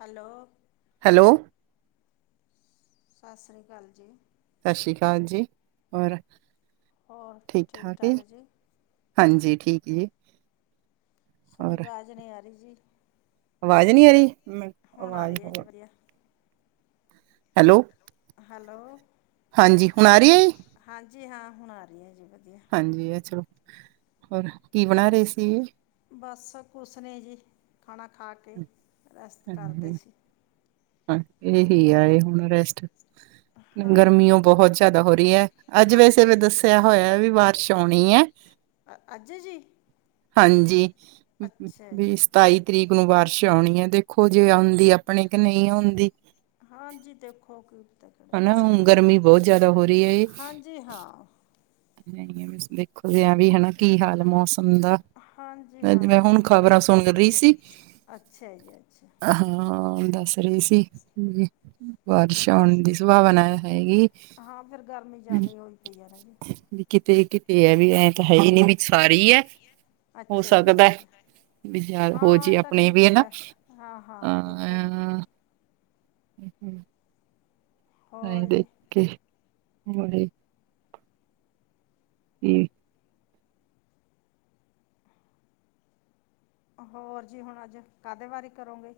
Hello hello ਸਤਿ ਸ਼੍ਰੀ ਅਕਾਲ ਜੀ ਸਤਿ ਸ਼੍ਰੀ ਅਕਾਲ ਜੀ, ਹੋਰ ਠੀਕ ਠਾਕ ਹੈ। ਹਾਂਜੀ ਠੀਕ ਜੀ ਤੁਹਾਡੀ ਹੋਰ ਆਵਾਜ਼ ਨਹੀਂ ਆ ਰਹੀ ਜੀ ਆਵਾਜ਼ ਨਹੀਂ ਆ ਰਹੀ, ਹੁਣ ਆ ਆਵਾਜ਼ ਰਹੀ ਹੈ ਹੋ ਜੀ ਵਧੀਆ ਹੈਲੋ ਹੈਲੋ ਹਾਂਜੀ ਹੁਣ ਆ ਰਹੀਆ? ਹਾਂਜੀ ਹਾਂ ਹੁਣ ਆ ਰਈ ਅ ਜੀ ਵਧੀਆ। ਹਾਂਜੀ ਆ ਚਲੋ, ਹੋਰ ਕੀ ਬਣਾ ਰਹੇ ਸੀ ਏ। ਬਸ ਕੁਸ ਨੀ ਜੀ, ਖਾਣਾ ਖਾ ਕੇ, ਰੈਸਟ ਕਰਦੇ ਹਾਂਜੀ ਸੀ। ਹਾਂ ਏਹੀ ਆ ਏ ਹੁਣ ਰੈਸਟ। ਗਰਮੀਓ ਹਾਂਜੀ ਬਹੁਤ ਯਾਦਾ ਹੋ ਰਈ ਐ ਅੱਜ ਵੈਸੇ ਹਾਂਜੀ ਮੈਂ ਦੱਸਿਆ ਹੋਇਆ ਵੀ ਬਾਰਿਸ਼ ਔਣੀ ਐ ਅੱਜ ਜੀ ਹਾਂਜੀ ਵ ਅੱਛਾ ਜੀ ਵੀ ਸਤਾਈ ਤਰੀਕ ਵਾਰਿਸ਼ ਆਉਨੀ ਏ ਦੇਖੋ ਜੇ ਆਉਂਦੀ ਆਪਣੇ ਕਿ ਨਈ ਆਉਂਦੀ। ਹਾਂਜੀ ਦੇਖੋ ਕਿਤੇ ਕਿਹੜੇ ਹਨਾ, ਪਾਸੇ ਹੁਣ ਲੰਘ ਜੇ, ਬਹੁਤ ਗਰਮੀ ਜ਼ਿਆਦਾ ਹੋ ਬੋਤ ਆ, ਰਹੀ ਹੈ ਹਾਂਜੀ ਹਾਂ। [unintelligible] ਕੀ ਹਾਲ ਮੌਸਮ ਦਾ। ਹਾਂਜੀ ਅਜ ਮੈਂ ਹਾਂ ਇਹ ਹੁਨ ਤਾਂ ਹੈ। ਖ਼ਬਰਾਂ ਸੁਣ ਰੲ਼ਈ ਸੀ, ਅੱਛਾ ਜੀ ਅੱਛਾ ਹਾਂ ਹੁਣ ਦੱਸ ਰੀ ਸੀ ਮੁਵੀ ਬਾਰਿਸ਼ ਚਲੋ ਔਣ ਦੀ ਸੰਭਾਵਨਾ ਹੈਗੀ ਹਾਂ ਫਿਰ ਗਰਮੀ ਜ਼ਿਆਦਾ ਹੋਈ ਪਈ ਆ ਰਾਜੇ ਵੀ ਕਿਤੇ ਕਿਤੇ ਐ ਵੀ ਐਂ ਤਾਂ ਹੈ ਹੀ ਨੀ ਵੀ ਸਾਰੀ ਐ। ਅੱਛਾ ਜੀ ਅੱਛਾ। ਵੀ ਯਾਰ ਹੋ ਹਾਂ ਏ ਜੇ ਤਾਂ ਆਪਣੇ ਕੀ ਵੀ ਪਤਾ ਹਨਾ ਐ। ਹਾਂ -ਹਾਂ ਦੇਖੋ। ਅ [unintelligible] ਐਂ ਹੋਰ ਜੀ ਦੇਖਕੇ ਬੜੇ [unintelligible] ਹੋਰ ਜੀ ਹੁਣ ਅੱਜ, ਕਾਹਦੇ ਵਾਰੇ ਕਰੋਂਗੇ?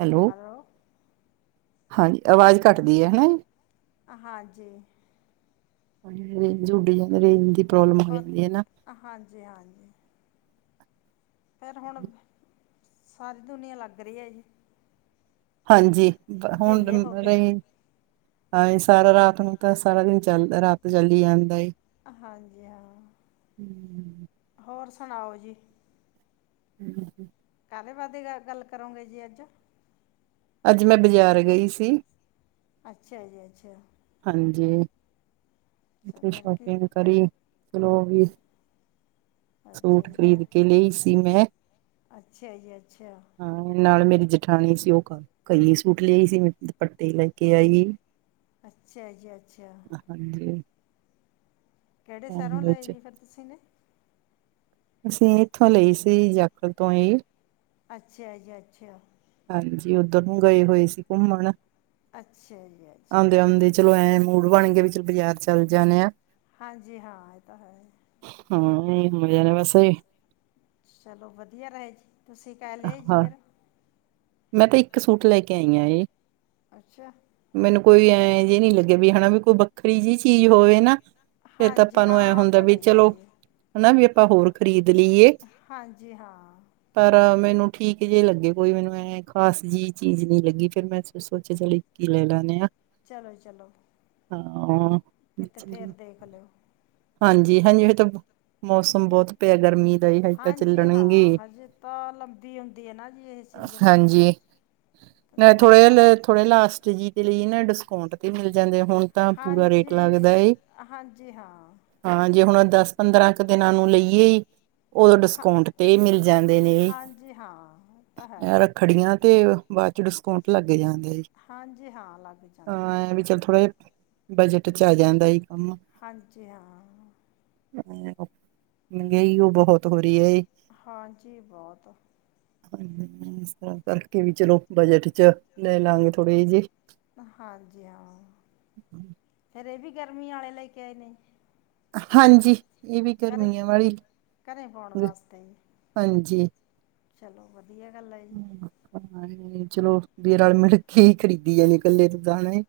ਹੈਲੋ ਐਲੋ ਹਾਂਜੀ ਆਵਾਜ਼ ਕੱਟਦੀ ਐ, ਹਨਾ ਜੀ? ਹਾਂਜੀ। ਰੇਂਜ ਉੱਡ ਜਾਂ ਰੇਂਜ ਦੀ ਪ੍ਰੋਬਲਮ ਹੋ ਪ ਜਾਂਦੀ ਨਾ। ਹਾਂਜੀ- ਹਾਂਜੀ। ਫਿਰ ਹੁਣ, ਸਾਰੀ ਦੁਨੀਆਂ ਲੱਗ ਰਈ ਆ ਜੀ। ਹਾਂਜੀ ਹੁਣ ਵਿਹਲੇ ਹੋ ਕੇ ਰਹੀ ਹਾਂ ਸਾਰਾ ਰਾਤ ਨੂੰ ਤਾਂ ਸਾਰਾ ਦਿਨ ਚੱਲ ਰਾਤ ਚੱਲੁ ਜਾਂਦਾ ਏ। ਹਾਂਜੀ ਹਾਂ, ਹੋਰ ਸੁਣਾਓ ਜੀ? [unintelligible] ਕਾਦੇ ਬਾਦੇ ਗ ਗੱਲ ਕਰੋਂਗੇ ਜੀ ਅੱਜ? ਅੱਜ ਮੈਂ ਬਜ਼ਾਰ ਗਈ ਸੀ ਅੱਛਾ ਜੀ ਅੱਛਾ। ਹਾਂਜੀ, ਅੱਛਾ ਉਥੇ ਫਿਰ ਕੀ ਸ਼ੋਪਿੰਗ ਕਰੀ ਚਲੋ ਵੀ ਅੱਛਾ ਸੂਟ ਜੀ ਫਿਰ ਖ਼ਰੀਦ ਕੇ ਲਈ ਸੀ ਮੈਂ ਅੱਛਾ ਜੀ ਅੱਛਾ ਹਾਂ ਨਾਲ ਮੇਰੀ ਜਠਾਣੀ ਸੀ ਉ ਕ ਕਲੀ ਸੂਟ ਲਿਆਈ ਸੀ ਮੈਂ ਦੁਪੱਟੇ ਲੈ ਕੇ ਆਈ। ਅੱਛਾ ਜੀ ਅੱਛਾ। ਹਾਂਜੀ। ਕੈੜੇ ਸੈਰੋਂ ਲਏ ਵਿੱਚ ਜੀ ਫੇਰ ਤੁਸੀ ਨੇ? ਅਸੀ ਏਥੋਂ ਲਈ ਸੀ ਜੀ ਜਾਖੜ ਤੋਂ ਈ। ਅੱਛਾ ਜੀ ਅੱਛਾ। ਹਾਂਜੀ ਓਧਰ ਨੂੰ ਗਏ ਹੋਏ ਸੀ ਘੁੰਮਣ ਅੱਛਾ ਜੀ ਅੱਛਾ। ਆਉਂਦੇ ਆਉਂਦੇ ਚਲੋ ਐਂ ਮੂਡ ਬਣ ਗਯਾ ਵੀ ਚਲੋ ਬਾਜ਼ਾਰ ਚਲ ਜਾਣੇ ਆ। ਹਾਂਜੀ ਹਾਂ ਏਹ ਤਾਂ ਹੈ। ਹੂੰ [unintelligible] ਵੈਸੇ ਚਲੋ ਵਧੀਆ ਰਹੇ ਤੁਸੀ ਕਾ ਲਏ ਜੀ ਹਾਂ ਫੇਰ? ਮੈਂ ਤੇ ਇੱਕ ਸੂਟ ਲੈ ਕੇ ਆਈ ਆਂ ਏ। ਅੱਛਾ। ਮੈਨੂੰ ਕੋਈ ਐਂ ਜੀ ਨੀ ਲੱਗੇ ਵੀ ਹੈਨਾ ਵੀ ਕੋ ਵੱਖਰੀ ਜੀ ਚੀਜ਼ ਹੋਵੇ ਨਾ। ਫੇਰ ਤਾਂ ਹਾਂਜੀ ਆਪਾਂ ਨੂੰ ਐਂ ਹਾਂ ਉਹ ਹੁੰਦਾ ਤਾਂ ਵੀ ਲਈ ਚਲੋ ਜਾਂਦੀ ਹੈ ਹਨਾ ਵੀ ਆਪਾਂ ਹੋਰ ਖ਼ਰੀਦ ਲਈਏ। ਹਾਂਜੀ, ਹਾਂ। ਪਰ ਮੈਨੂੰ ਠੀਕ ਜੇ ਲੱਗੇ ਕੋਈ ਮੈਨੂੰ ਐਂ ਖਾਸ ਜਿ ਚੀਜ਼ ਨੀ ਲੱਗੀ ਫੇਰ ਮੈਂ ਸੋਚੇਆ ਚੱਲ ਇਕ ਈ ਲੈ ਲੈਨੇ ਆਂ। ਚਲੋ ਜੀ ਚਲੋ। ਹਾਂ। ਕਿਤੇੇ ਫੇਰ ਚਲੋ। ਦੇਖ ਲੇਓ। ਹਾਂਜੀ, ਹਾਂਜੀ ਜੇੜੇ ਤਬ ਮੋਸਮ ਬੋਤ ਪੇਆ ਗਰਮੀ ਦਾ ਹੀ, ਹਜੇ ਤਾ ਹਾਂਜੀ ਹਾਂ ਚੱਲਣਗੇ। ਹਜੇ ਤਾਂ ਲੰਬੀ ਹੁੰਦੀ ਹੈ ਨਾ ਜੀ ਇਹ ਸੀਜ਼ਨ ਹਾਂਜੀ, ਮੈਂ ਇਹਨਾਂ ਥੋੜੇ ਲੱਭਾ ਲ ਥੋੜੇ ਲਾਸਟ ਜੀ। [unintelligible] ਨਾ ਡਿਸਕੋਂਟ ਤੇ, ਮਿਲ ਜਾਂਦੇ ਹੁਨ ਤਾਂ ਪੂਰਾ ਰੇਟ ਹਾਂਜੀ ਲੱਗਦਾ ਏ ਹਾਂਜੀ, ਹਾਂ ਹਾਂ ਜੇ ਹੁਣ ਦਾੱਸ, ਪੰਦਰਾਂ ਕ ਦਿਨਾਂ ਨੂੰ ਲਈਏ ਓਦੋ ਹਾਂ ਡਿਸਕੋਂਟ ਤੇ ਮਿਲ ਜਾਂਦੇ ਨੇ, ਹਾਂਜੀ ਹਾਂ ਉਹ ਤਾਂ ਹੈ ਯਾਰ ਖੜੀਆਂ ਤੇ ਬਾਦ ਚੋ ਡਿਸਕੋਂਟ ਲੱਗ ਜਾਂਦੇ ਹਾਂਜੀ ਹਾਂ ਲੱਗ ਜਾਂਦੇ ਹਾਂ ਨੇ ਐ ਵੀ ਚੱਲ ਥੋੜਾ ਜਾ, ਬਜਟ ਚ ਆ ਜਾਂਦਾ ਈ ਕਾੰਮ ਹਾਂਜੀ, ਹਾਂ [unintelligible] ਮੇਂਗਈ ਓ ਬੋਤ ਹੋਰੀ ਏ। ਹਾਂਜੀ, ਬੋਤ [unintelligible] ਇਸ ਤਰਾਂ ਕਰਕੇ ਵੀ ਚਲੋ ਬਜਟ ਚ ਲੇ ਲਾਂਗੇ ਥੋੜੇ ਜੇ। ਹਾਂਜੀ ਹਾਂ ਫੇਰ ਏਵੀ ਗਰਮੀਆਂ ਆਲੇ ਲੈਕੇ ਆਏ ਨੇ। ਹਾਂਜੀ, ਏਵੀ ਘਰੇ ਗਰਮੀਆਂ ਵਾਲੇ ਈ, ਘਰੇ ਪਾਉਣ ਵਾਸਤੇ ਜੀ ਹਾਂਜੀ। ਚਲੋ ਵਦੀਆ ਗਾੱਲ ਐ ਜੀ। ਹਾਂ, ਚਲੋ ਵੀ ਰਾਲ ਮਿਲਕੇ ਈ ਖਰੀਦੀ ਏ ਕੱਲੇ [unintelligible]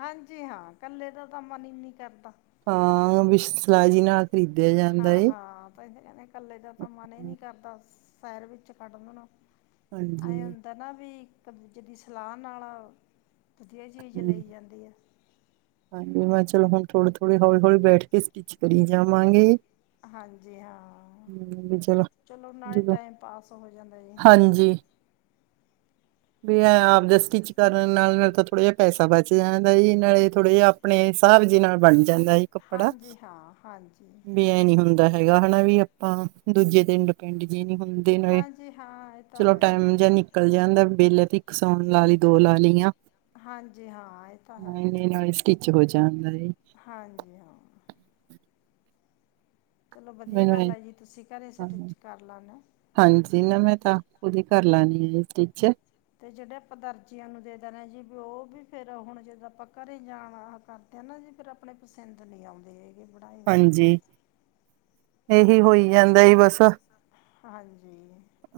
ਹਾਂਜੀ ਹਾਂ, ਕੱਲੇ ਦਾ ਤਾ ਮਨ ਈ ਨੀ ਕਰਦਾ। ਹਾਂ, ਵਿਸ਼ ਲਾਜੀ ਨਾਲ। ਖਰੀਦਿਆ ਜਾਂਦਾ ਹਾਂ, ਏ ਹਾਂ। [unintelligible] ਕੱਲੇ ਦਾ ਤਾਂ ਮਨ ਈ ਨੀ ਕਰਦਾ ਸੈਰ ਵਿੱਚ ਕੱੜਨ ਨੂੰ, ਹਾਂਜੀ ਐਂ ਹਨਾ ਵੀ ਇੱਕ, ਦੁਜੇ ਦੀ ਸਲਾ ਨਾਲ ਵਦੀਆ ਚੀਜ਼ ਹੂੰ ਲਈ ਜਾਂਦੀ ਐ ਹਾਂਜੀ ਮੈਂ ਚਲੋ ਹੁਨ ਥੋੜੇ, ਥੋੜੇ ਹੋਲੀ, ਹੋਲੀ ਬੈਠ ਕੇ ਸਟਿਚ ਕਰੀ ਜਾਵਾਂਗੇ ਹਾਂਜੀ, ਹਾਂ ਹੂੰ, ਵੀ ਚਲੋ ਨਾਲੇ ਜਦੋਂ ਟਾਈਮ ਪਾਸ ਹੋ ਜਾਂਦਾ ਜੇ ਹਾਂਜੀ ਵੀ ਆਪ ਦੇ ਸਟਿੱਚ ਕਰਨ ਨਾਲ, ਨਾਲ ਤਾਂ ਥੋੜਾ ਜਾ ਪੈਸਾ ਬਚ ਜਾਂਦਾ ਜੇ, ਨਾਲੇ ਥੋੜੇ ਜੇਆ ਆਪਣੇ ਸਾਬ ਜੀ ਨਾਲ ਬਨ ਜਾਂਦਾ ਜੇ ਕੱਪੜਾ ਹਾਂਜੀ ਹਾਂ ਹਾਂਜੀ ਵੀ ਐਂ ਨੀ ਹੁੰਦਾ ਹੈਗਾ ਹਨਾ ਵੀ, ਆਪਾਂ ਦੂਜੇ ਤੇ ਡਿਪੈਂਡ ਜੇ ਨੀ ਹੁੰਦੇ ਦਿਨ ਵੇ, ਹਾਂਜੀ ਹਾਂ ਇਹ ਤਾਂ ਚਲੋ ਹੈ ਹੀ ਟਾਏਮ ਜਾ ਨੀ ਨਿਕਲ ਜਾਂਦਾ, ਬੇਲੀਤੀਕ ਸੋਣ ਵਾਲੀ, ਦੋ ਲਾਲੀਆਂ ਹਾਂਜੀ ਹਾਂ ਇਹ ਤਾਂ ਹੈ [unintelligible] ਨਾਲੇ ਸਟਿਚ ਹੋ ਜਾਂਦਾ ਏ। ਹਾਂਜੀ, ਹਾਂ। ਚਲੋ ਵਦੀਆ ਮੈਨੂੰ ਗਾੱਲ ਐ ਆ ਜੀ, ਤੁਸੀ ਕੈਰੇ ਸਟਿਚ ਕਾੱਰ ਲਾਨੇ ਹਾਂਜੀ ਨਾਵੇਂ ਤਾ, ਖੁਦ ਈ ਕਾੱਰ ਲੈਨੀ ਆ ਸਟਿਚ ਤੇ ਜੇੜੇ ਆਪਾਂ ਦਰਜੀਆਂ ਨੂੰ ਦੇ ਦੇਨੇ ਜੀ ਵੀ ਓਵੀ ਫੇਰ ਹੁਣ ਜਦ ਆਪਾਂ ਘਰੇ ਜਾਵਾ ਕਰ ਕੈਂਨੇ ਜੀ ਫੇਰ ਆਪਣੇ ਪਸੰਦ ਨੀ ਆਉਂਦੇ ਹੈਗੇ ਬਣਾਏ ਹੋਏ ਏਹੀ, ਹੋਈ ਜਾਂਦਾ ਈ ਬਸ ਹਾਂਜੀ।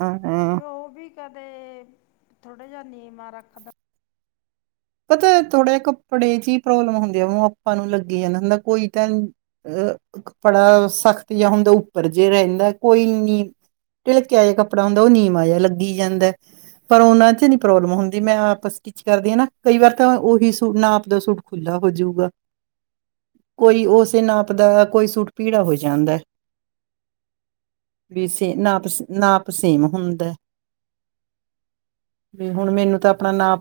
ਹਾਂ, ਆਂ। ਓਵੀ ਕਦੇ ਥੋੜਾ ਜਾ ਨੀਵਾਂ ਰੱਖ ਤਾ ਪਤਾ ਥੋੜੇ ਜੇ ਕੱਪੜੇ ਚ ਈ ਪ੍ਰੋਬਲਮ ਹੁੰਦੀ ਆ, ਓਨੁ ਆਪਾ ਨੂੰ ਲੱਗੀ ਜਾਂਦਾ ਕੋਈ ਤੈਨ ਅ ਕੱਪੜਾ ਸਖਤ ਜਾਂ ਹੁੰਦਾ ਉੱਪਰ ਜੇ ਰਹਿੰਦਾ ਕੋਈ ਨੀ। ਤੇ ਇੱਕ ਕਿਹੋ ਜਿਹਾ ਕੱਪੜਾ ਹੁੰਦਾ, ਉਹ ਨੀਵਾਂ ਜਿਹਾ ਲੱਗੀ, ਜਾਂਦਾ। ਪਰ ਉਹਨਾ ਚ, ਨਹੀਂ ਪ੍ਰੋਬਲਮ ਹੁੰਦੀ, ਮੈਂ ਆਪ ਸਟਿਚ ਕਰਦੀ ਹਾਂ, ਨਾ। ਕਈ ਵਾਰ ਤਾਂ ਉਹੀ ਸੂਟ ਨਾਪ ਦਾ ਸੂਟ ਖੁੱਲਾ ਹੋ, ਜਾਉਗਾ। ਕੋਈ, ਉਸੇ ਨਾਪ ਦਾ ਕੋਈ ਸੂਟ, ਭੀੜਾ ਹੋ, ਜਾਂਦਾ। ਵੀ ਸੇਮ, ਨਾਪ ਨਾਪ ਸੇਮ ਹੁੰਦਾ। ਹੁਣ ਮੈਨੂੰ ਤੇ ਆਪਣਾ ਨਾਪ।